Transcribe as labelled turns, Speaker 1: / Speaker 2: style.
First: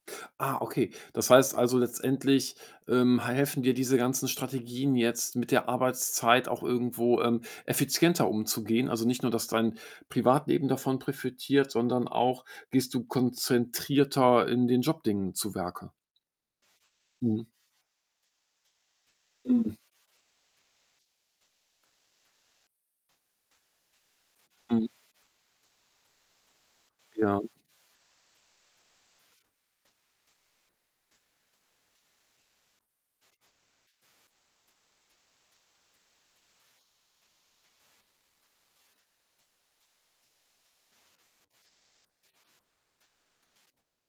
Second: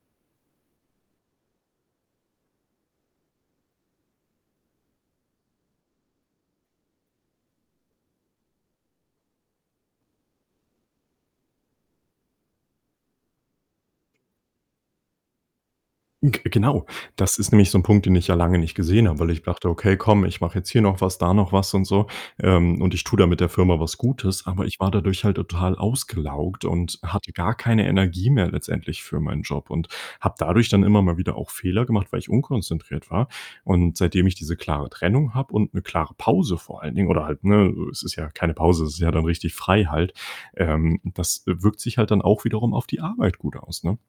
Speaker 1: Ah, okay. Das heißt also, letztendlich, ähm, ha helfen dir diese ganzen Strategien jetzt, mit der Arbeitszeit auch irgendwo, ähm, effizienter umzugehen? Also nicht nur, dass dein Privatleben davon profitiert, sondern auch gehst du konzentrierter in den Job-Dingen zu Werke?
Speaker 2: G genau, das
Speaker 1: Mhm.
Speaker 2: ist nämlich so 'n Punkt, den ich ja lange nicht gesehen habe, weil ich dachte:
Speaker 1: Mhm.
Speaker 2: „Okay, komm, ich mache jetzt hier noch was, da noch was“, und so. Ähm, und ich tue damit der Firma was Gutes, aber ich
Speaker 1: Mhm.
Speaker 2: war dadurch halt total ausgelaugt und hatte
Speaker 1: Ja.
Speaker 2: gar keine Energie mehr letztendlich für meinen Job und habe dadurch dann immer mal wieder auch Fehler gemacht, weil ich unkonzentriert war. Und seitdem ich diese klare Trennung habe und 'ne klare Pause vor allen Dingen oder halt, ne es ist ja keine Pause, es ist ja dann richtig frei halt, ähm, das wirkt sich halt dann auch wiederum auf die Arbeit gut aus, ne?